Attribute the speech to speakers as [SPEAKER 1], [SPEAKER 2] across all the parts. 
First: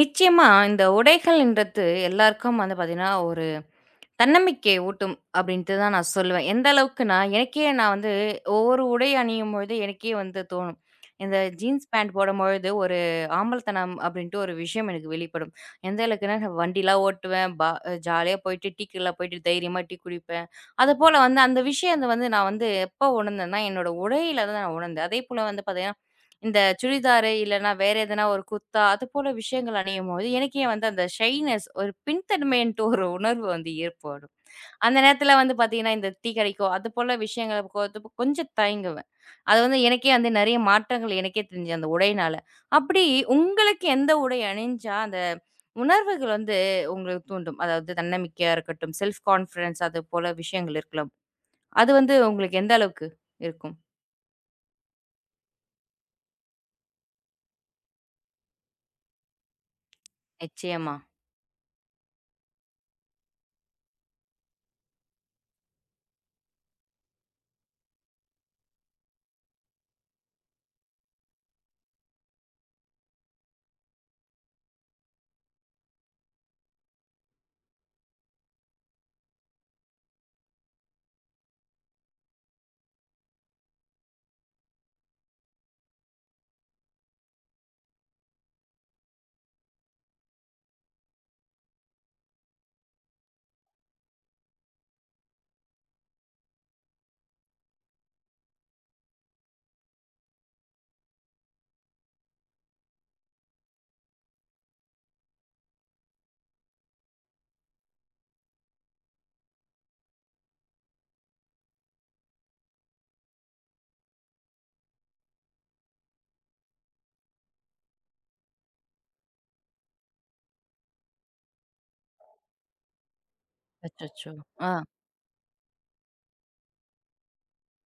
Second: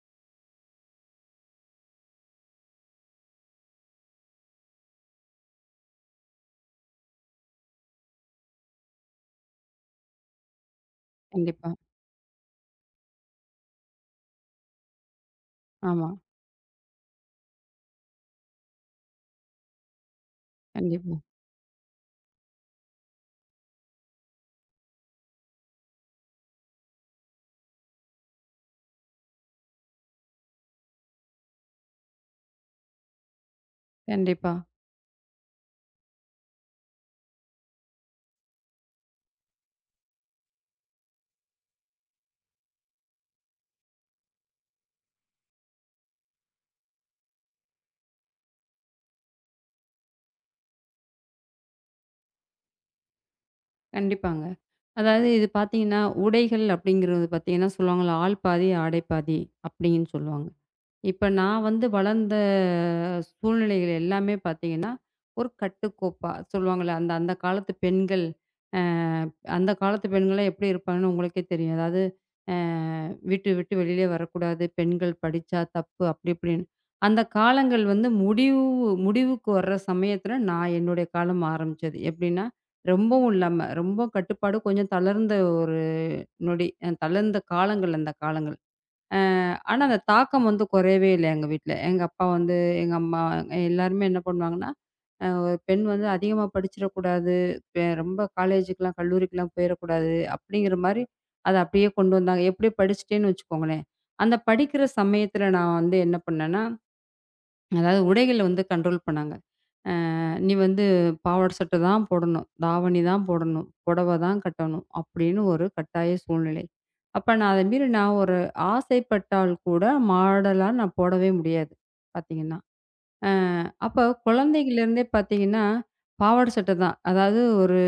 [SPEAKER 1] நிச்சயமா இந்த உடைகள்ன்றது எல்லாருக்கும் வந்து பார்த்தீங்கன்னா, ஒரு தன்னம்பிக்கை ஊட்டும் அப்படின்ட்டு தான் நான் சொல்லுவேன். எந்த அளவுக்குன்னா, எனக்கே நான் வந்து ஒவ்வொரு உடை அணியும்பொழுது எனக்கே வந்து தோணும். இந்த
[SPEAKER 2] கண்டிப்பா.
[SPEAKER 1] ஜீன்ஸ் பேண்ட் போடும்பொழுது ஒரு ஆம்பலத்தனம் அப்படின்ட்டு ஒரு விஷயம் எனக்கு வெளிப்படும். எந்த
[SPEAKER 2] ஆமா.
[SPEAKER 1] அளவுக்குன்னா, நான் வண்டிலாம் ஓட்டுவேன். ஜாலியா போயிட்டு டீ கடைலாம் போயிட்டு தைரியமா டீ குடிப்பேன். அதுபோல
[SPEAKER 2] கண்டிப்பா.
[SPEAKER 1] வந்து அந்த விஷயம் வந்து நான் வந்து எப்போ உணர்ந்தேன்னா, என்னோட உடையில தான் நான் உணர்ந்தேன். அதேபோல வந்து பார்த்தீங்கன்னா இந்த சுடிதாரு இல்லன்னா வேற எதனா ஒரு குர்த்தா, அதுபோல விஷயங்கள் அணியும்போது, எனக்கே வந்து அந்த ஷைனஸ் ஒரு பின்தன்மைன்ட்டு ஒரு உணர்வு வந்து ஏற்படும்.
[SPEAKER 2] கண்டிப்பா.
[SPEAKER 1] அந்த நேரத்துல வந்து பாத்தீங்கன்னா, இந்த டீ கடைக்கோ, அதுபோல விஷயங்களுக்கு போறதுக்கு கொஞ்சம் தயங்குவேன். அது வந்து எனக்கே வந்து நெறைய மாற்றங்கள் எனக்கே தெரிஞ்சது அந்த உடையினால. அப்படி உங்களுக்கு எந்த உடை அணிஞ்சா அந்த உணர்வுகள் வந்து உங்களுக்கு தூண்டும்? அதாவது தன்னம்பிக்கையா இருக்கட்டும், செல்ஃப் கான்ஃபிடன்ஸ் அது போல விஷயங்கள் இருக்கலாம். அது வந்து உங்களுக்கு எந்த அளவுக்கு இருக்கும்?
[SPEAKER 2] கண்டிப்பாங்க. அதாவது இது பார்த்தீங்கன்னா, உடைகள் அப்படிங்கிறது பார்த்தீங்கன்னா சொல்லுவாங்கல்ல, ஆள் பாதி, ஆடை பாதி அப்படின்னு சொல்லுவாங்க.
[SPEAKER 1] நிச்சயமா.
[SPEAKER 2] இப்ப நான் வந்து வளர்ந்த சூழ்நிலைகள் எல்லாமே பார்த்தீங்கன்னா, ஒரு கட்டுக்கோப்பா சொல்லுவாங்கல்ல, அந்த அந்த காலத்து பெண்கள், அ அந்த காலத்து பெண்கள்லாம் எப்படி இருப்பாங்கன்னு உங்களுக்கே தெரியும். அதாவது அ வீட்ட விட்டு வெளியிலே வரக்கூடாது, பெண்கள் படிச்சா தப்பு அப்படி இப்படின்னு. அந்த காலங்கள் வந்து முடிவுக்கு வர்ற சமயத்தில நான் என்னுடைய காலம் ஆரம்பிச்சது. எப்படின்னா, ரொம்பவும் இல்லாம, ரொம்ப கட்டுப்பாடு கொஞ்சம் தளர்ந்த ஒரு நொடி. தளர்ந்த காலங்கள் அந்த காலங்கள். ஆனா, அந்த தாக்கம் வந்து குறையவே இல்ல எங்க வீட்ல. எங்க அப்பா வந்து, எங்க அம்மா எல்லாருமே என்ன பண்ணுவாங்கன்னா, ஒரு பெண் வந்து அதிகமா படிச்சிடக்கூடாது, ரொம்ப காலேஜுக்குலாம், கல்லூரிக்குலாம் போயிறக்கூடாது அப்படிங்கிற மாரி அத அப்படியே கொண்டு வந்தாங்க. எப்படியோ படிச்சுட்டேன்னு வச்சுக்கோங்களேன். அந்த படிக்கிற சமயத்துல நான் வந்து என்ன பண்ணேன்னா, அதாவது உடைகள வந்து கண்ட்ரோல் பண்ணாங்க. நீ வந்து பாவாடை சட்டை தான் போடணும், தாவணி தான் போடணும், புடவை தான் கட்டணும் அப்படின்னு ஒரு கட்டாய சூழ்நிலை. அப்ப நான் அத மீறி நான் ஒரு ஆசைப்பட்டால் கூட மாடலா நான் போடவே முடியாது பார்த்தீங்கன்னா. அ அப்ப
[SPEAKER 1] அச்சச்சோ! ஆ.
[SPEAKER 2] குழந்தைகள்லேருந்தே பார்த்தீங்கன்னா, பாவாடை சட்டை தான். அதாவது ஒரு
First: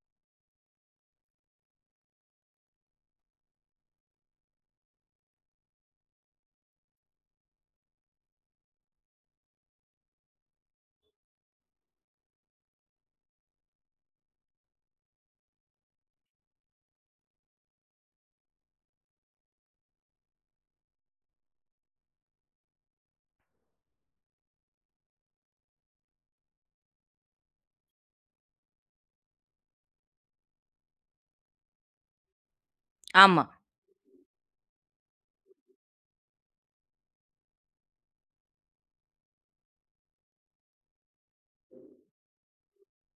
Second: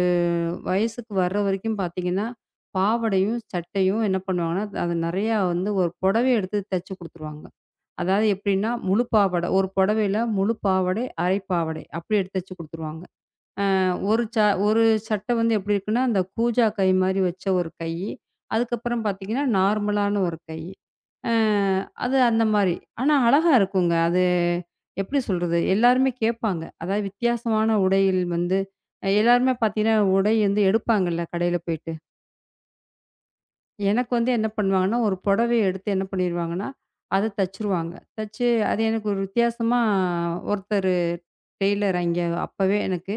[SPEAKER 2] வயசுக்கு வர்ற வரைக்கும் பார்த்தீங்கன்னா, பாவாடையும், சட்டையும் என்ன பண்ணுவாங்கன்னா, அது நெறையா வந்து ஒரு புடவைய எடுத்து தச்சு குடுத்துருவாங்க. அதாவது எப்படின்னா, முழு பாவாடை ஒரு புடவையில முழு பாவாடை, அரை பாவாடை அப்படி எடுத்து தச்சு குடுத்துருவாங்க. ஒரு ச ஒரு சட்டை வந்து எப்படி இருக்குன்னா, அந்த கூஜா கை மாரி வச்ச ஒரு கை. அதுக்கப்புறம் பார்த்தீங்கன்னா, நார்மலான ஒரு கை. அ அது அந்த மாரி. ஆனா அழகா இருக்குங்க. அது எப்படி சொல்றது? எல்லாருமே கேட்பாங்க. அதாவது வித்தியாசமான உடையில் வந்து எல்லாருமே பார்த்தீங்கன்னா, உடை வந்து எடுப்பாங்கல்ல கடையில போயிட்டு.
[SPEAKER 1] ஆமா.
[SPEAKER 2] எனக்கு வந்து என்ன பண்ணுவாங்கன்னா, ஒரு புடவைய எடுத்து என்ன பண்ணிருவாங்கன்னா, அத தச்சுருவாங்க. தச்சு அது எனக்கு ஒரு வித்தியாசமா ஒருத்தர் டெய்லர் அங்கே அப்பவே எனக்கு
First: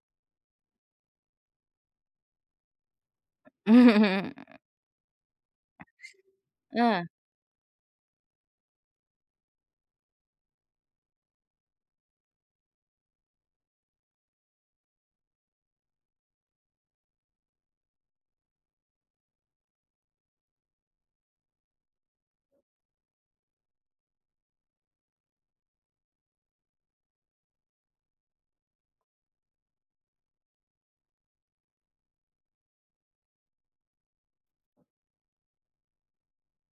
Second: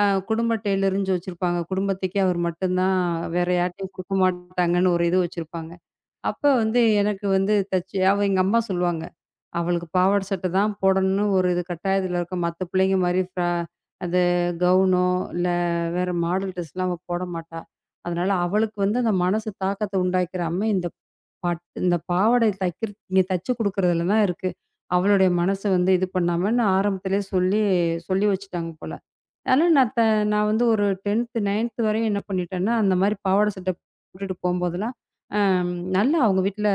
[SPEAKER 2] அ குடும்ப டெய்லருன்னு வச்சிருப்பாங்க. குடும்பத்துக்கே அவர் மட்டும் தான் வேற யார்ட்டயும் குடுக்க
[SPEAKER 1] ம்ஹ்ம்.
[SPEAKER 2] மாட்டாங்கன்னு ஒரு இது வச்சிருப்பாங்க. அப்ப வந்து
[SPEAKER 1] அ.
[SPEAKER 2] எனக்கு வந்து தச்சு அவ எங்க அம்மா சொல்லுவாங்க. "அவளுக்கு பாவாடை சட்டை தான் போடணும்னு ஒரு இது கட்டாயத்துல இருக்கா. மத்த பிள்ளைங்க மாரி அது கவுனோ, இல்ல வேற மாடல் ட்ரெஸ்லாம் அவ போட மாட்டா. அதனால அவளுக்கு வந்து அந்த மனசு தாக்கத்த உண்டாக்கிறாம, இந்த இந்த பாவாடை தைக்கிற நீங்க தச்சு குடுக்குறதுல தான் இருக்கு. அவளுடைய மனச வந்து இது பண்ணாமன்னு" ஆரம்பத்திலேயே சொல்லி சொல்லி வச்சுட்டாங்க போல. ஆனா, நான் வந்து ஒரு 10த், 9த் வரையும் என்ன பண்ணிட்டேன்னா, அந்த மாரி பாவாடை சட்டை போட்டுட்டு போம்போதெல்லாம், அம் நல்லா அவங்க வீட்ல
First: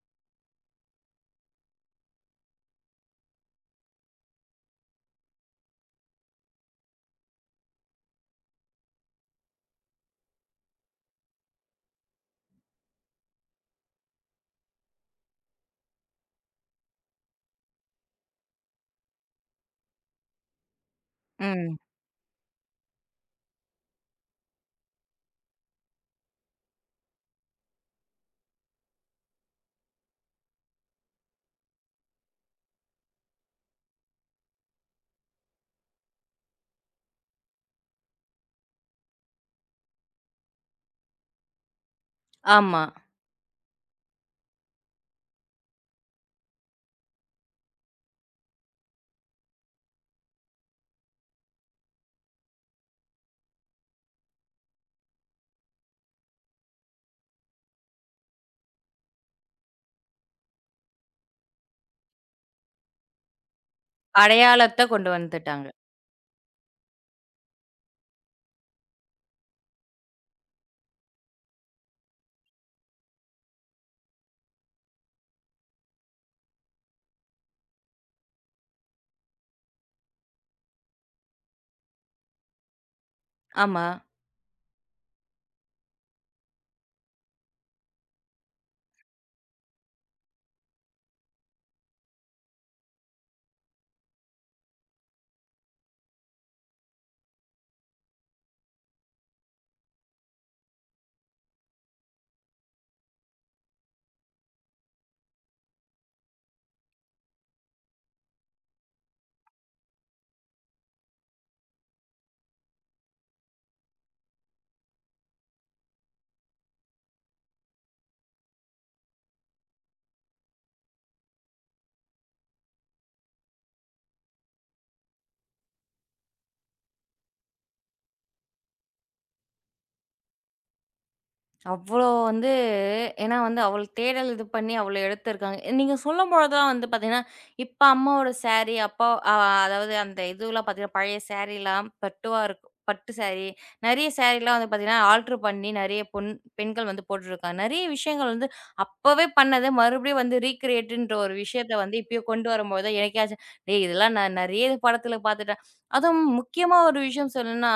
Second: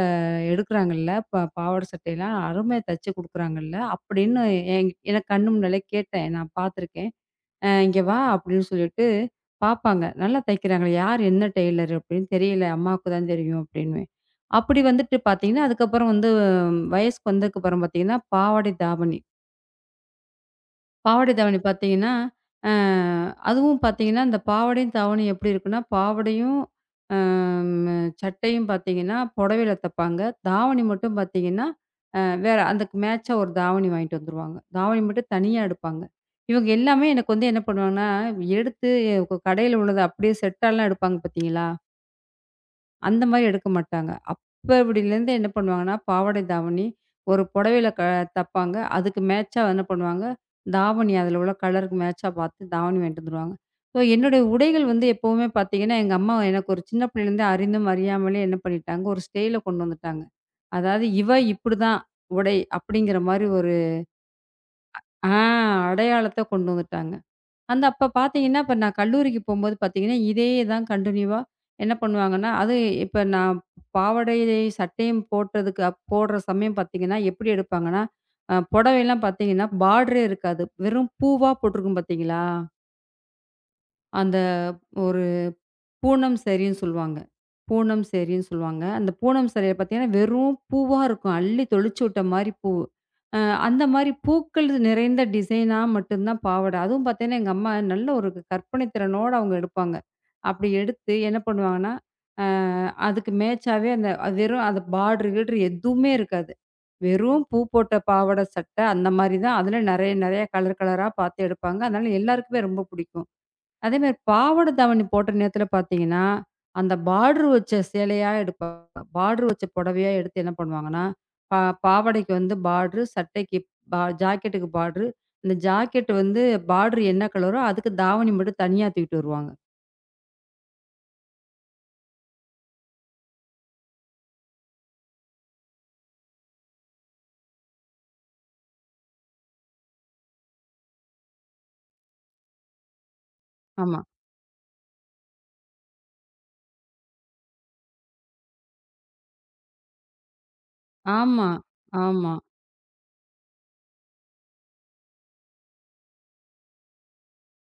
[SPEAKER 2] எடுக்குறாங்கல்ல, பாவாடை சட்டையெல்லாம் அருமையா தச்சு குடுக்குறாங்கல்ல, அப்படின்னு எனக்கு கண்ணு முன்னாலே கேட்டேன். நான் பார்த்துருக்கேன். "இங்க வா" அப்படின்னு சொல்லிட்டு பார்ப்பாங்க. நல்லா தைக்கிறாங்களே, யார் என்ன டெய்லர் அப்படின்னு தெரியல. அம்மாவுக்கு தான் தெரியும் அப்படின்னுவேன். அப்படி வந்துட்டு பார்த்தீங்கன்னா, அதுக்கப்புறம் வந்து வயசுக்கு வந்ததுக்கப்புறம் பார்த்தீங்கன்னா, பாவாடை தாவணி. பாவாடை தாவணி
[SPEAKER 1] ம்.
[SPEAKER 2] பார்த்தீங்கன்னா, அ அதுவும் பார்த்தீங்கன்னா, இந்த பாவாடையும் தாவணியும் எப்படி இருக்குன்னா, பாவாடையும் அ ம சட்டையும் பார்த்தீங்கன்னா, புடவையில தைப்பாங்க. தாவணி மட்டும் பார்த்தீங்கன்னா, அ வேற அதுக்கு மேட்சா ஒரு தாவணி வாங்கிட்டு வந்துருவாங்க. தாவணி மட்டும் தனியா எடுப்பாங்க. இவங்க எல்லாமே எனக்கு வந்து என்ன பண்ணுவாங்கன்னா, எடுத்து கடையில உள்ளத அப்படியே செட்டாலாம் எடுப்பாங்க பார்த்தீங்களா?
[SPEAKER 1] ஆமா.
[SPEAKER 2] அந்த மாரி எடுக்க மாட்டாங்க. அப்ப இப்டிலேருந்து என்ன பண்ணுவாங்கன்னா, பாவாடை, தாவணி ஒரு புடவையில தப்பாங்க. அதுக்கு மேட்சா என்ன பண்ணுவாங்க, தாவணி அதில உள்ள கலருக்கு மேட்சா பார்த்து தாவணி வாங்கிட்டு வந்துருவாங்க. ஸோ என்னுடைய உடைகள் வந்து எப்பவுமே பார்த்தீங்கன்னா, எங்க அம்மா எனக்கு ஒரு சின்ன பிள்ளையிலேருந்தே அறிந்தும் அறியாமலே என்ன பண்ணிட்டாங்க, ஒரு ஸ்டைல கொண்டு வந்துட்டாங்க. அதாவது இவ இப்டிதான் உடை அப்டிங்கிற மாரி ஒரு
[SPEAKER 1] அடையாளத்த கொண்டு
[SPEAKER 2] ஆ
[SPEAKER 1] வந்துட்டாங்க.
[SPEAKER 2] அடையாளத்த கொண்டு வந்துட்டாங்க. அந்த அப்ப பார்த்தீங்கன்னா, இப்ப நான் கல்லூரிக்கு போம்போது பார்த்தீங்கன்னா, இதே தான் கன்டினியூவா என்ன பண்ணுவாங்கன்னா, அது இப்ப நான் பாவாடை, சட்டையும் போட்டதுக்கு போடுற சமயம் பார்த்தீங்கன்னா, எப்படி எடுப்பாங்கன்னா, புடவைலாம் பார்த்தீங்கன்னா பார்டரே இருக்காது. வெறும் பூவா போட்டிருக்கும் பார்த்தீங்களா?
[SPEAKER 1] ஆமா.
[SPEAKER 2] அந்த ஒ பூனம் சாரின்னு சொல்லுவாங்க. பூனம் சாரின்னு சொல்லுவாங்க. அந்த பூனம் சாரியில பார்த்தீங்கன்னா, வெறும் பூவா இருக்கும். அள்ளி தொளிச்சு விட்ட மாரி பூ. அ அந்த மாரி பூக்கள் நிறைந்த டிசைனா மட்டும் தான் பாவாடை. அதுவும் பார்த்தீங்கன்னா, எங்க அம்மா நல்ல ஒரு கற்பனை திறனோட அவங்க எடுப்பாங்க. அப்படி எடுத்து என்ன பண்ணுவாங்கன்னா, அ அதுக்கு மேட்சாவே அந்த அது வெறும் அந்த பார்டர் கீர்டர் எதுவுமே இருக்காது. வெறும் பூ போட்ட பாவாடை சட்டை அந்த மாரி தான். அதில நெறைய நெறைய கலர் கலரா பார்த்து எடுப்பாங்க. அதனால எல்லாருக்குமே ரொம்ப பிடிக்கும். அதே மாரி பாவாட தாவணி போட்ட நேரத்துல பார்த்தீங்கன்னா, அந்த பார்டர் வச்ச சேலையா எடுப்பாங்க. பார்டர் வச்ச புடவையா எடுத்து என்ன பண்ணுவாங்கன்னா, பா பாவாடைக்கு வந்து பார்டரு, சட்டைக்கு ஜாக்கெட்டுக்கு பார்டரு. இந்த ஜாக்கெட் வந்து பார்டரு என்ன கலரோ, அதுக்கு தாவணி மட்டும் தனியா தூக்கிட்டு வருவாங்க.
[SPEAKER 1] அவ்வளோ வந்து ஏன்னா வந்து அவள் தேடல் இது பண்ணி அவ்வளோ எடுத்திருக்காங்க. நீங்க சொல்லும்பொழுது தான் வந்து பார்த்தீங்கன்னா, இப்ப அம்மாவோட சாரி, அப்பா அ அதாவது அந்த இதுலாம் பார்த்தீங்கன்னா, பழைய சாரிலாம் பட்டுவா இருக்கும். பட்டு சாரி,
[SPEAKER 2] ஆமா.
[SPEAKER 1] நெறைய சாரிலாம் வந்து பார்த்தீங்கன்னா, ஆல்டர் பண்ணி நெறைய பெண்கள் வந்து போட்டுருக்காங்க. நெறைய விஷயங்கள் வந்து அப்பவே பண்ணது மறுபடியும் வந்து ரீகிரியேட்ன்ற ஒரு
[SPEAKER 2] ஆமா,
[SPEAKER 1] விஷயத்த வந்து இப்பயும்
[SPEAKER 2] ஆமா,
[SPEAKER 1] கொண்டு வரும்போது தான் எனக்கே ஆச்சு. டேய் இதெல்லாம் நான் நெறைய படத்துல பார்த்துட்டேன். அதுவும் முக்கியமா ஒரு விஷயம் சொல்லணும்னா,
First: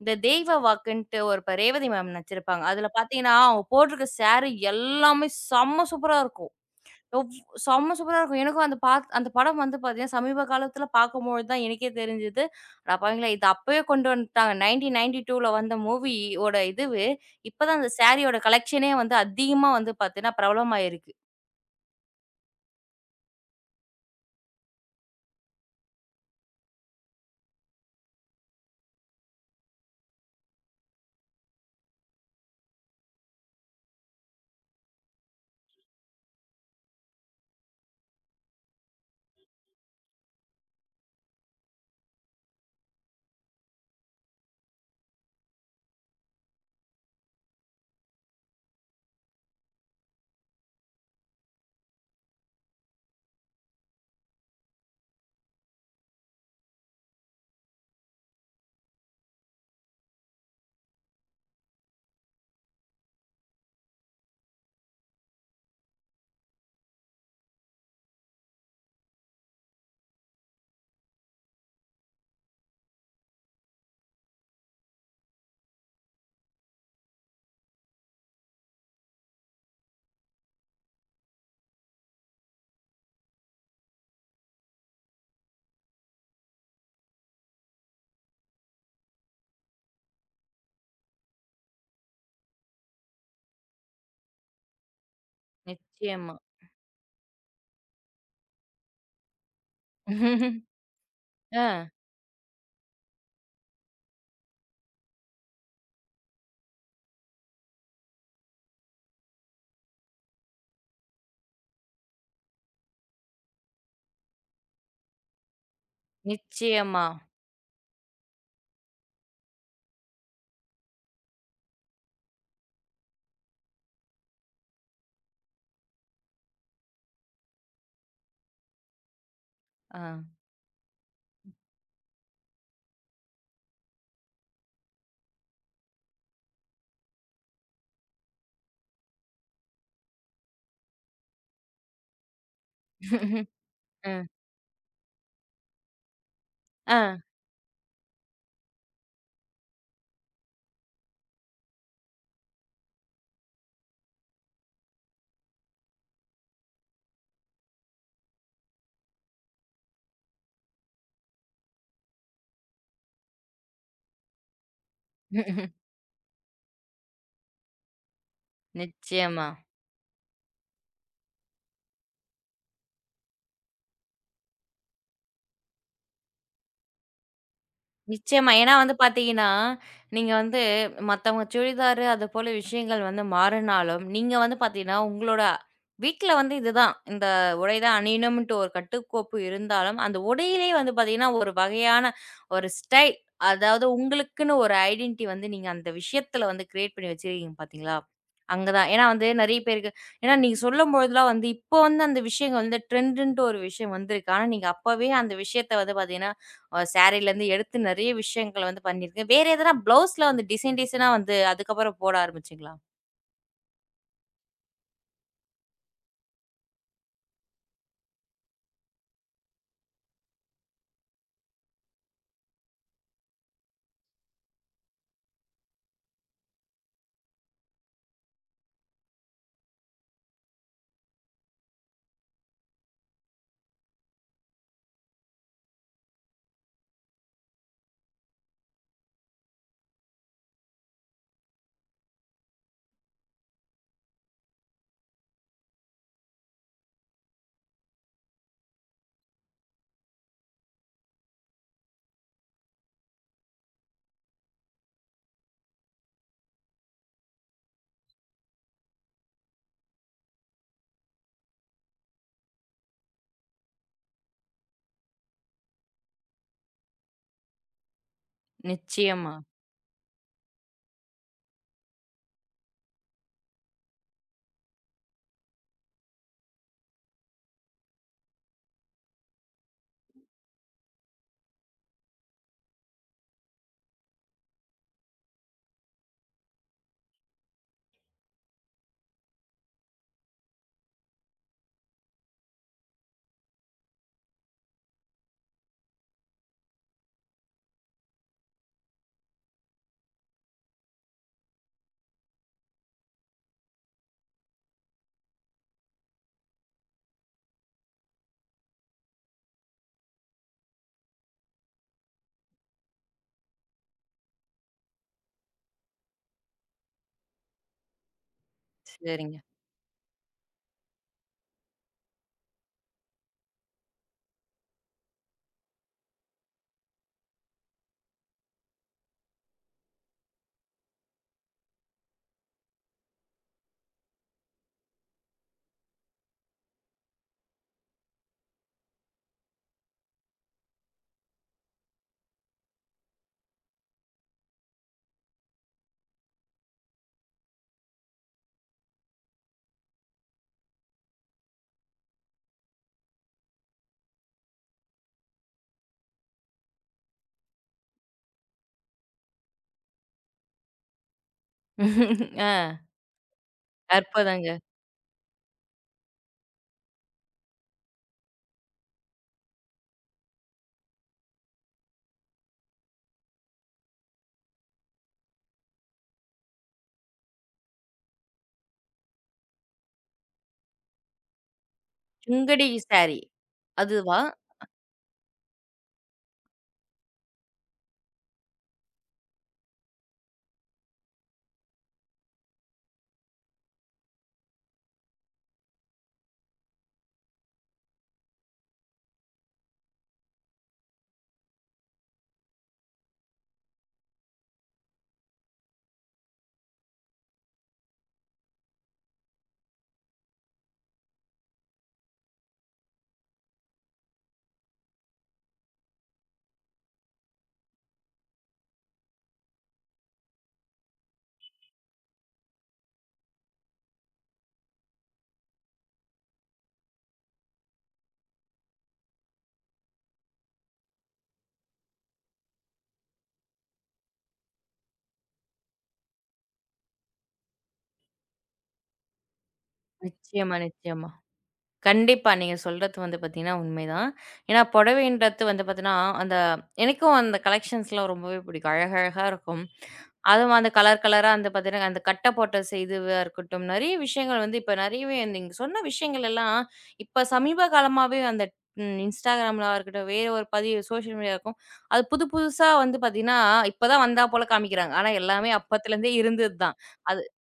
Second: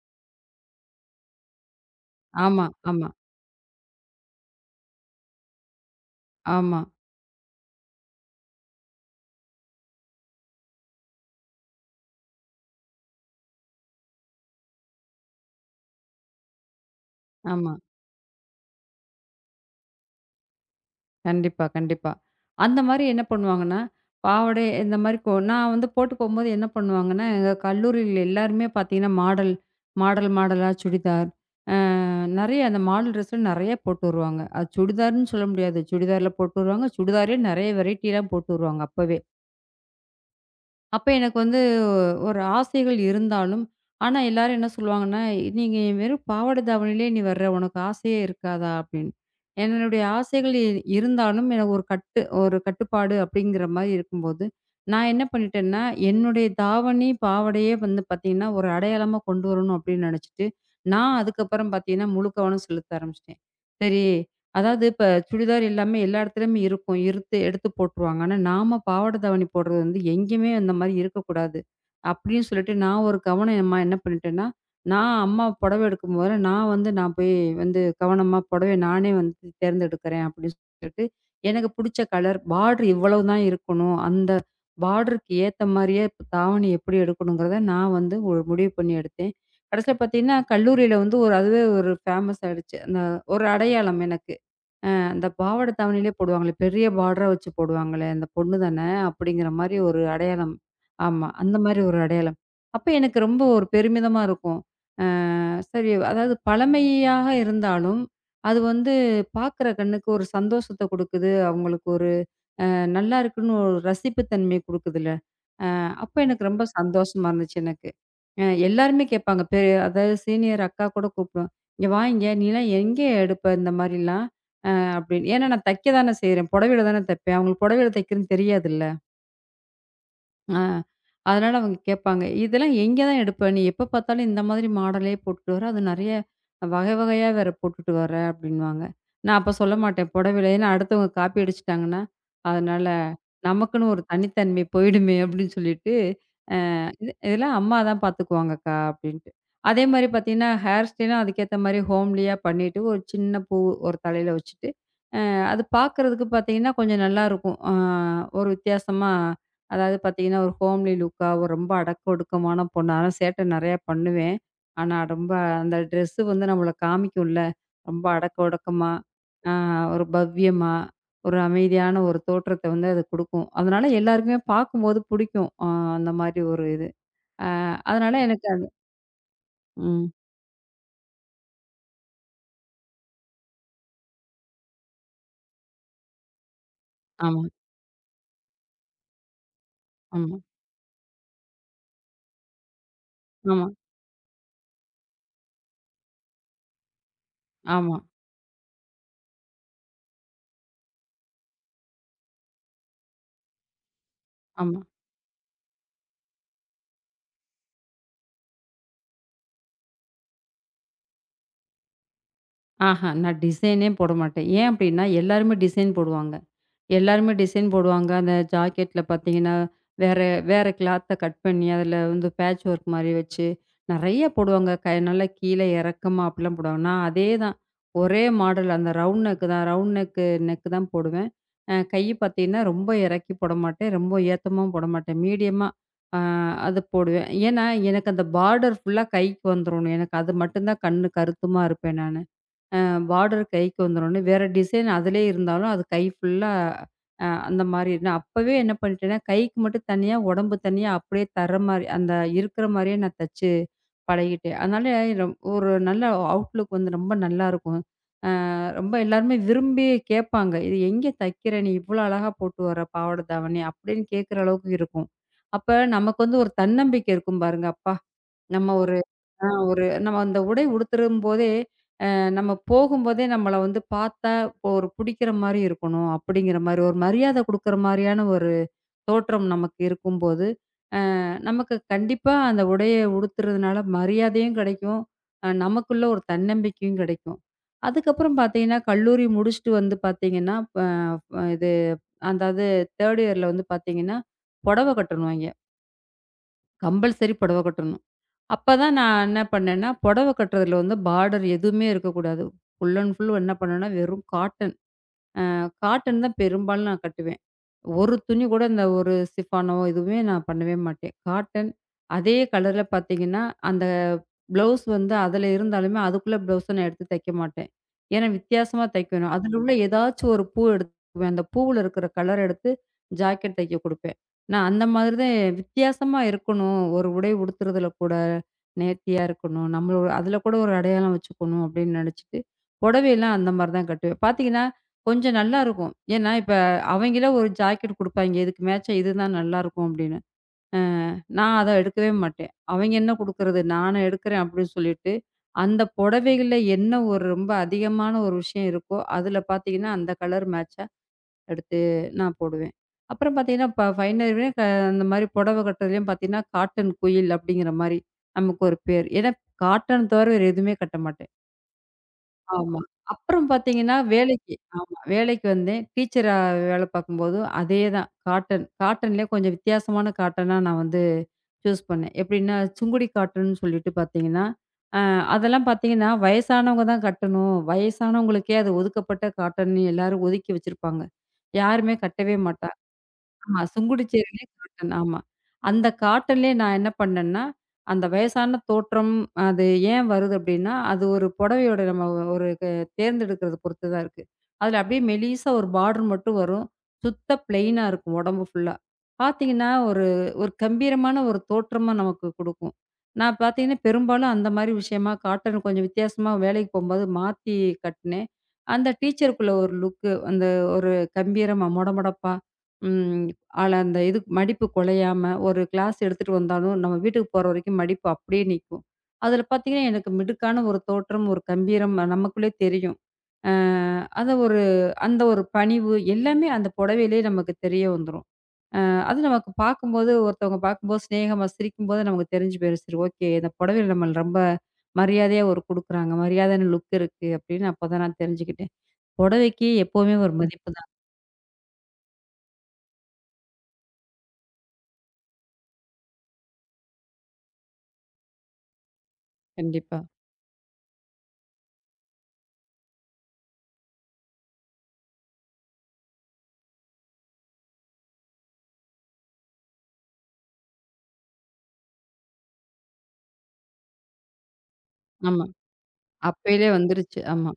[SPEAKER 1] இந்த தெய்வ வாக்குன்ட்டு ஒரு ரேவதி மேம் நடிச்சிருப்பாங்க.
[SPEAKER 2] ஆமா,
[SPEAKER 1] அதுல
[SPEAKER 2] ஆமா,
[SPEAKER 1] பாத்தீங்கன்னா, அவங்க போட்டிருக்க சாரி எல்லாமே செம்ம சூப்பரா இருக்கும்.
[SPEAKER 2] ஆமா,
[SPEAKER 1] எவ் செம்ம சூப்பரா இருக்கும். எனக்கும் அந்த படம் வந்து பாத்தீங்கன்னா, சமீப காலத்துல பாக்கும்பொழுது தான் எனக்கே தெரிஞ்சது. அடப்பாவிங்களா! இது அப்பவே கொண்டு வந்துட்டாங்க. 1992ல வந்த மூவி ஓட இதுவு,
[SPEAKER 2] ஆமா, ஆமா.
[SPEAKER 1] இப்பதான் அந்த சாரியோட கலெக்ஷனே வந்து அதிகமா வந்து பாத்தீங்கன்னா, பிரபலமாயிருக்கு.
[SPEAKER 2] கண்டிப்பா, கண்டிப்பா. அந்த மாரி என்ன பண்ணுவாங்கன்னா, பாவாடை இந்த மாரி நான் வந்து போட்டு போம்போது என்ன பண்ணுவாங்கன்னா, எங்க கல்லூரியில எல்லாருமே பார்த்தீங்கன்னா, மாடல் மாடல் மாடலா சுடிதார். அ நெறைய அந்த மாடல் ட்ரெஸ்ல நெறைய போட்டு வருவாங்க. அது சுடிதார்ன்னு சொல்ல முடியாது. சுடிதார்ல போட்டு வருவாங்க. சுடிதார்லயே நெறைய வெரைட்டிலாம் போட்டு வருவாங்க அப்பவே. அப்ப எனக்கு வந்து ஒரு ஆசைகள் இருந்தாலும், ஆனா எல்லாரும் என்ன சொல்லுவாங்கன்னா, "நீங்க வெறும் பாவாடை தாவணியிலே நீ வர்ற, உனக்கு ஆசையே இருக்காதா?" அப்படின்னு. என்னுடைய ஆசைகள் இருந்தாலும் எனக்கு ஒரு கட்டுப்பாடு அப்படிங்கிற மாரி இருக்கும்போது, நான் என்ன பண்ணிட்டேன்னா, என்னுடைய தாவணி, பாவாடையே வந்து பார்த்தீங்கன்னா, ஒரு அடையாளமா கொண்டு வரணும் அப்படின்னு நெனச்சுட்டு, நான் அதுக்கப்புறம் பார்த்தீங்கன்னா, முழு கவனம் செலுத்த ஆரம்பிச்சுட்டேன். சரி அதாவது இப்ப சுடிதார் எல்லாமே எல்லா இடத்துலயுமே இருக்கும். இருத்து எடுத்து போட்டுருவாங்க. ஆனா, நாம பாவாடை தாவணி போடுறது வந்து எங்கேயுமே அந்த மாரி இருக்கக்கூடாது. அப்படின்னு சொல்லிட்டு நான் ஒரு கவனமா என்ன பண்ணிட்டேன்னா, நான் அம்மா புடவ எடுக்கும் போது நான் வந்து நான் போய் வந்து கவனமா புடவைய நானே வந்து தேர்ந்தெடுக்கிறேன் அப்படின்னு சொல்லிட்டு, எனக்கு புடிச்ச கலர் பார்டர் இவ்வளவு தான் இருக்கணும். அந்த பார்டருக்கு ஏத்த மாரியே தாவணி எப்படி எடுக்கணுங்கிறத நான் வந்து ஒரு முடிவு பண்ணி எடுத்தேன். கடைசியில பார்த்தீங்கன்னா, கல்லூரியில வந்து ஒரு அதுவே ஒரு ஃபேமஸ் ஆயிடுச்சு. அந்த ஒரு அடையாளம் எனக்கு. அந்த பாவாடை தாவணியிலே
[SPEAKER 1] நிச்சயமா.
[SPEAKER 2] போடுவாங்களே, பெரிய பார்டரா வச்சு போடுவாங்களே, அந்த பொண்ணு தானே அப்படிங்கிற மாரி ஒரு அடையாளம். ஆமா. அந்த
[SPEAKER 1] ஆ,
[SPEAKER 2] மாரி ஒரு அடையாளம். அப்ப எனக்கு ரொம்ப ஒரு பெருமிதமா இருக்கும். அ சரி அதாவது பழமையாக இருந்தாலும், அது வந்து பார்க்குற கண்ணுக்கு ஒரு சந்தோஷத்த குடுக்குது. அவங்களுக்கு ஒரு நல்லா இருக்குன்னு ஒரு ரசிப்பு தன்மைய குடுக்குதுல்ல. அப்ப எனக்கு ரொம்ப
[SPEAKER 1] நிச்சயமா.
[SPEAKER 2] சந்தோஷமா இருந்துச்சு எனக்கு. எல்லாருமே கேட்பாங்க. அதாவது சீனியர் அக்கா கூட கூப்பிடும். "இங்க வாயேங்க, நீலாம் எங்கே எடுப்ப இந்த மாரிலாம்?" அப்படின்னு. ஏன்னா நான் தைக்க தானே செய்றேன். புடவையில தானே தைப்பேன். அவங்களுக்கு புடவையில தைக்கிறதுன்னு தெரியாதுல்ல.
[SPEAKER 1] ஆ.
[SPEAKER 2] ஆ. அதனால அவங்க கேட்பாங்க. "இதெல்லாம் எங்கே தான் எடுப்ப? நீ எப்ப பார்த்தாலும் இந்த மாதிரி மாடலே போட்டுட்டு வர. அது நெறைய வகை வகையா வேற போட்டுட்டு வர" அப்படின்னுவாங்க. நான் அப்ப சொல்ல மாட்டேன் புடவையில. ஏன்னா அடுத்தவங்க காப்பி அடிச்சுட்டாங்கன்னா, அதனால நமக்குன்னு ஒரு
[SPEAKER 1] அ.
[SPEAKER 2] தனித்தன்மை போயிடுமே அப்படின்னு சொல்லிட்டு, அ
[SPEAKER 1] ஆ.
[SPEAKER 2] "இது இதெல்லாம் அம்மா தான் பார்த்துக்குவாங்கக்கா" அப்படின்ட்டு. அதே மாரி பார்த்தீங்கன்னா, ஹேர் ஸ்டைலும் அதுக்கேத்த மாரி ஹோம்லியா பண்ணிட்டு, ஒரு சின்ன பூ ஒரு தலையில வச்சுட்டு அது பார்க்கறதுக்கு பார்த்தீங்கன்னா, கொஞ்சம் நல்லாருக்கும். ஒரு வித்தியாசமா, அதாவது பார்த்தீங்கன்னா, ஒரு ஹோம்லி லுக்கா, ஒரு ரொம்ப அடக்க ஒடுக்கமான பொண்ணு. ஆனா சேட்டை நெறையா பண்ணுவேன். ஆனா ரொம்ப அந்த ட்ரெஸ்ஸு வந்து நம்மள காமிக்கும்ல. ரொம்ப அடக்க ஒடுக்கமா,
[SPEAKER 1] நிச்சயமா.
[SPEAKER 2] ஆ ஒரு பவ்யமா, ஒரு அமைதியான ஒரு தோற்றத்த வந்து அது குடுக்கும். அதனால எல்லாருக்குமே பார்க்கும்போது புடிக்கும். அந்த மாரி ஒரு இது. ஆ அதனால எனக்கு
[SPEAKER 1] நிச்சயமா.
[SPEAKER 2] அது
[SPEAKER 1] ஏன்னா வந்து பார்த்தீங்கன்னா,
[SPEAKER 2] ம்.
[SPEAKER 1] நீங்க வந்து மத்தவங்க சுடிதார் அது போல விஷயங்கள் வந்து மாறுனாலும், நீங்க வந்து பார்த்தீங்கன்னா, உங்களோட வீட்ல வந்து இதுதான். இந்த
[SPEAKER 2] ஆமா,
[SPEAKER 1] உடை தான் அணியணும்ன்ட்டு ஒரு கட்டுக்கோப்பு இருந்தாலும், அந்த
[SPEAKER 2] ஆமா,
[SPEAKER 1] உடையிலே வந்து பார்த்தீங்கன்னா, ஒரு வகையான ஒரு ஸ்டைல்.
[SPEAKER 2] ஆமா,
[SPEAKER 1] அதாவது உங்களுக்குன்னு ஒரு ஐடென்டிட்டி வந்து நீங்க அந்த விஷயத்துல வந்து கிரியேட் பண்ணி வச்சிருக்கீங்க
[SPEAKER 2] ஆமா,
[SPEAKER 1] பார்த்தீங்களா? அங்க தான். ஏன்னா வந்து நெறைய பேருக்கு ஏன்னா நீங்க சொல்லும்பொழுதெல்லாம் வந்து இப்போ வந்து அந்த விஷயங்கள் வந்து ட்ரெண்டுன்ட்டு ஒரு விஷயம் வந்திருக்கு. ஆனா நீங்க
[SPEAKER 2] ஆமா.
[SPEAKER 1] அப்பவே அந்த விஷயத்த வந்து பார்த்தீங்கன்னா சாரீலேருந்து எடுத்து நெறைய விஷயங்கள வந்து பண்ணியிருக்கேன். வேற எதனா ப்ளவுஸ்ல வந்து டிசைன் டிசைனா வந்து அதுக்கப்புறம் போட ஆரம்பிச்சீங்களா?
[SPEAKER 2] ஆஹா! நான் டிசைனே போட மாட்டேன். ஏன் அப்டின்னா, எல்லாருமே டிசைன் போடுவாங்க. எல்லாருமே டிசைன் போடுவாங்க. அந்த ஜாக்கெட்ல பார்த்தீங்கன்னா, வேற வேற கிளாத்த கட் பண்ணி, அதில வந்து பேட்ச் ஒர்க் மாரி வச்சு, நெறைய போடுவாங்க. க நல்லா கீழ இறக்கமா அப்படிலாம் போடுவாங்க. நான் அதே தான். ஒரே மாடல் அந்த ரவுண்ட் நெக் தான். ரவுண்ட் நெக் தான் போடுவேன். கை பார்த்தீங்கன்னா, ரொம்ப இறக்கி போட மாட்டேன். ரொம்ப ஏத்தமாவும் போட மாட்டேன். மீடியமா அ அது போடுவேன். ஏன்னா, எனக்கு அந்த பார்டர் ஃபுல்லா கைக்கு வந்துரணும். எனக்கு அது மட்டும் தான் கண்ணு கருத்துமா இருப்பேன் நானு. பார்டர் கைக்கு வந்துரோன்னு, வேற டிசைன் அதிலேயே இருந்தாலும், அது கை ஃபுல்லா அந்த மாரி நான் அப்பவே என்ன பண்ணிட்டேன்னா, கைக்கு மட்டும் தனியா, உடம்பு தனியா அப்படியே தர்ற மாரி, அந்த இருக்கிற மாரியே நான் தச்சு பழகிட்டேன். அதனால ஒரு நல்ல அவுட்லுக் வந்து ரொம்ப நல்லாருக்கும். ரொம்ப எல்லாருமே விரும்பி கேட்பாங்க. "இது எங்கே தைக்கிற? நீ இவ்வளோ அழகா போட்டு வர பாவாடை, தாவணி" அப்படின்னு கேட்கிற அளவுக்கு இருக்கும். அப்ப நமக்கு வந்து ஒரு தன்னம்பிக்கை இருக்கும் பாருங்க, "அப்பா! நம்ம ஒரு"
[SPEAKER 1] நிச்சயமா.
[SPEAKER 2] ஒரு நம்ம அந்த உடை உடுத்துரும்போதே நம்ம போகும்போதே நம்மள வந்து பார்த்தா இப்போ ஒரு பிடிக்கிற மாரி இருக்கணும். அப்படிங்கிற மாரி ஒரு மரியாதை குடுக்குற மாரியான ஒரு தோற்றம் நமக்கு இருக்கும்போது, நமக்கு கண்டிப்பா அந்த உடைய உடுத்துறதுனால மரியாதையும் கிடைக்கும். நமக்குள்ள ஒரு தன்னம்பிக்கையும் கிடைக்கும். அதுக்கப்புறம் பார்த்தீங்கன்னா, கல்லூரி முடிச்சுட்டு வந்து பார்த்தீங்கன்னா, ப அ இது அதாவது 3 இயர்ல வந்து பார்த்தீங்கன்னா, புடவை கட்டணும்ங்க. கம்பல்சரி புடவை கட்டணும். அப்பதான் நான் என்ன பண்ணேன்னா, புடவ கட்டுறதுல வந்து பார்டர் எதுவுமே இருக்கக்கூடாது. ஃபுல் அண்ட் ஃபுல் என்ன பண்ணேன்னா, வெறும் காட்டன். அ காட்டன் தான் பெரும்பாலும் நான் கட்டுவேன். ஒரு துணி கூட இந்த ஒரு சிஃபானோ இதுவுமே நான் பண்ணவே மாட்டேன். காட்டன் அதே கலர்ல பார்த்தீங்கன்னா, அந்த ப்ளவுஸ் வந்து அதில இருந்தாலுமே அதுக்குள்ள ப்ளவுஸ நான் எடுத்து தைக்க மாட்டேன். ஏன்னா வித்தியாசமா தைக்கணும்.
[SPEAKER 1] சரிங்க.
[SPEAKER 2] அதில உள்ள ஏதாச்சும் ஒரு பூ எடுத்துக்குவேன். அந்த பூவுல இருக்கிற கலர் எடுத்து ஜாக்கெட் தைக்க குடுப்பேன். நான் அந்த மாதிரி தான் வித்தியாசமா இருக்கணும். ஒரு உடை உடுத்துறதுல கூட நேர்த்தியா இருக்கணும். நம்மளோ அதில கூட ஒரு அடையாளம் வச்சுக்கணும் அப்படின்னு நினச்சிட்டு, புடவையெல்லாம் அந்த மாரி தான் கட்டுவேன். பார்த்தீங்கன்னா, கொஞ்சம் நல்லாருக்கும். ஏன்னா இப்ப அவங்களே ஒரு ஜாக்கெட் குடுப்பாய்ங்க. இதுக்கு மேட்சா இதுதான் நல்லாருக்கும் அப்படின்னு. நான் அத எடுக்கவே மாட்டேன். அவங்க என்ன குடுக்கறது? நானே எடுக்கிறேன் அப்படின்னு சொல்லிட்டு, அந்த புடவைகள்ல என்ன ஒரு ரொம்ப அதிகமான ஒரு விஷயம் இருக்கோ, அதுல பார்த்தீங்கன்னா, அந்த கலர் மேட்சா எடுத்து நான் போடுவேன். அப்புறம் பார்த்தீங்கன்னா, ஃபைனல் வரையும் அந்த மாரி புடவ கட்டுறதுலயும் பார்த்தீங்கன்னா, காட்டன் குயில் அப்படிங்கிற மாரி நமக்கு ஒரு பேர். ஏன்னா காட்டன் தவிர வேற எதுவுமே கட்ட மாட்டேன்.
[SPEAKER 1] ஆ
[SPEAKER 2] ஆமா. அப்புறம் பார்த்தீங்கன்னா, வேலைக்கு
[SPEAKER 1] அற்புதங்க.
[SPEAKER 2] ஆமா. வேலைக்கு வந்தேன். டீச்சரா வேலை பார்க்கும்போது அதே தான். காட்டன். காட்டன்லேயே கொஞ்சம் வித்தியாசமான காட்டனா நான் வந்து சூஸ் பண்ணேன். எப்படின்னா, சுங்குடி காட்டன்னு சொல்லிட்டு பார்த்தீங்கன்னா, அ அதெல்லாம் பார்த்தீங்கன்னா, வயசானவங்க தான் கட்டணும். வயசானவங்களுக்கே அது ஒதுக்கப்பட்ட காட்டன்னு எல்லாரும் ஒதுக்கி வச்சிருப்பாங்க. யாருமே கட்டவே
[SPEAKER 1] சுங்கடி
[SPEAKER 2] மாட்டாங்க.
[SPEAKER 1] சாரி.
[SPEAKER 2] ஆமா.
[SPEAKER 1] அதுவா?
[SPEAKER 2] சுங்குடிச்சேரியிலே காட்டன். ஆமா. அந்த காட்டன்லயே நான் என்ன பண்ணேன்னா, அந்த வயசான தோற்றம் அது ஏன் வருது அப்டின்னா, அது ஒரு புடவையோட நம்ம ஒரு தேர்ந்தெடுக்கிறத பொறுத்து தான் இருக்கு. அதில அப்டியே மெலிசா ஒரு பார்டர் மட்டும் வரும். சுத்த பிளெயினா இருக்கும் உடம்பு ஃபுல்லா. பார்த்தீங்கன்னா, ஒரு ஒரு கம்பீரமான ஒரு தோற்றமா நமக்கு குடுக்கும். நான் பார்த்தீங்கன்னா, பெரும்பாலும் அந்த மாரி விஷயமா காட்டன் கொஞ்சம் வித்தியாசமா வேலைக்கு போம்போது மாத்தி கட்னேன். அந்த டீச்சருக்குள்ள ஒரு லுக்கு அந்த ஒரு கம்பீரமா மொடமொடப்பா, ம் ஆள அந்த இது மடிப்பு குலையாம, ஒரு கிளாஸ் எடுத்துட்டு வந்தாலும், நம்ம வீட்டுக்கு போற வரைக்கும் மடிப்பு அப்படியே நிக்கும். அதுல பார்த்தீங்கன்னா, எனக்கு மிடுக்கான ஒரு தோற்றம், ஒரு கம்பீரம் நமக்குள்ளே தெரியும். அ அத ஒரு ஒரு பணிவு எல்லாமே அந்த புடவையிலேயே நமக்கு தெரிய வந்துரும். அது நமக்கு பார்க்கும்போது ஒருத்தவங்க பார்க்கும்போது சிநேகமா சிரிக்கும்போது நமக்கு தெரிஞ்சு போயிரும். சரி ஓகே இந்த புடவையில நம்ம ரொம்ப மரியாதையா ஒரு குடுக்குறாங்க. மரியாதையான லுக் இருக்கு அப்படின்னு அப்பதான் நான் தெரிஞ்சுக்கிட்டேன். புடவைக்கு எப்பவுமே ஒரு
[SPEAKER 1] நிச்சயமா,
[SPEAKER 2] மதிப்பு தான்.
[SPEAKER 1] நிச்சயமா. கண்டிப்பா. நீங்க சொல்றது வந்து பார்த்தீங்கன்னா உண்மைதான். ஏன்னா புடவைன்றது வந்து பார்த்தீங்கன்னா, அந்த எனக்கும் அந்த கலெக்ஷன்ஸ்லாம் ரொம்பவே பிடிக்கும். அழகழகா இருக்கும்.
[SPEAKER 2] கண்டிப்பா.
[SPEAKER 1] அதுவும் அந்த கலர் கலரா அந்த பார்த்தீங்கன்னா, அந்த கட்டை போட்ட செய்துவா இருக்கட்டும், நெறைய விஷயங்கள் வந்து இப்ப நெறையவே நீங்க சொன்ன விஷயங்கள் எல்லாம் இப்ப சமீப காலமாவே அந்த ம் இன்ஸ்டாகிராம்ல இருக்கட்டும், வேற ஒரு பதிவு சோசியல் மீடியா இருக்கும். அது புது புதுசா வந்து பார்த்தீங்கன்னா, இப்ப தான் வந்தா போல காமிக்கிறாங்க. ஆனா
[SPEAKER 2] ஆமா.
[SPEAKER 1] எல்லாமே அப்பத்துலேருந்தே இருந்தது
[SPEAKER 2] அப்பயிலே
[SPEAKER 1] தான்.
[SPEAKER 2] வந்துருச்சு. ஆமா.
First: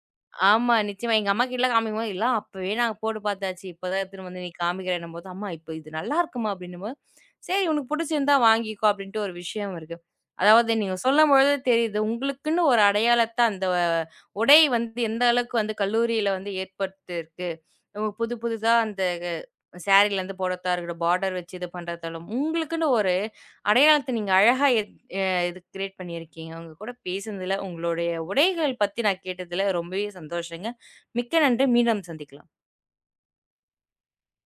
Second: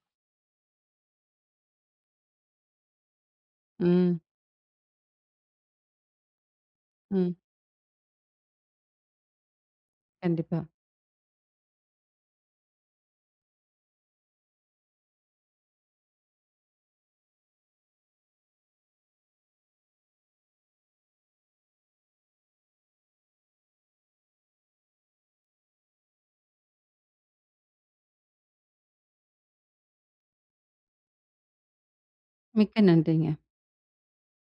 [SPEAKER 1] ஆமா. நிச்சயமா. எங்க அம்மாகிட்டலாம் காமிக்கும்போது, "எல்லாம் அப்பவே நாங்க போட்டு பார்த்தாச்சு. இப்பதான்
[SPEAKER 2] ம்.
[SPEAKER 1] எடுத்துன்னு வந்து நீ காமிக்கிறேன்னும்போது, "அம்மா இப்ப இது நல்லாயிருக்குமா?" அப்படின்னும்போது,
[SPEAKER 2] ம்.
[SPEAKER 1] "சரி உனக்கு புடிச்சிருந்தா வாங்கிக்கோ" அப்படின்ட்டு ஒரு விஷயம் இருக்கு.
[SPEAKER 2] கண்டிப்பா.
[SPEAKER 1] அதாவது நீங்க சொல்லும்பொழுது தெரியுது. உங்களுக்குன்னு ஒரு அடையாளத்த அந்த உடை வந்து எந்த அளவுக்கு வந்து கல்லூரியில வந்து ஏற்படுத்தியிருக்கு. புது புதுசா அந்த சாரிலருந்து போடுறதா இருக்கட்டும், பார்டர் வச்சு இது பண்றதாலும், உங்களுக்குன்னு ஒரு அடையாளத்த நீங்க அழகா அ இது கிரியேட் பண்ணியிருக்கீங்க. உங்க கூட பேசினதுல, உங்களுடைய உடைகள் பத்தி நான் கேட்டதுல ரொம்பவே சந்தோஷங்க. மிக்க நன்றி. மீண்டும் சந்திக்கலாம்.
[SPEAKER 2] மிக்க நன்றிங்க.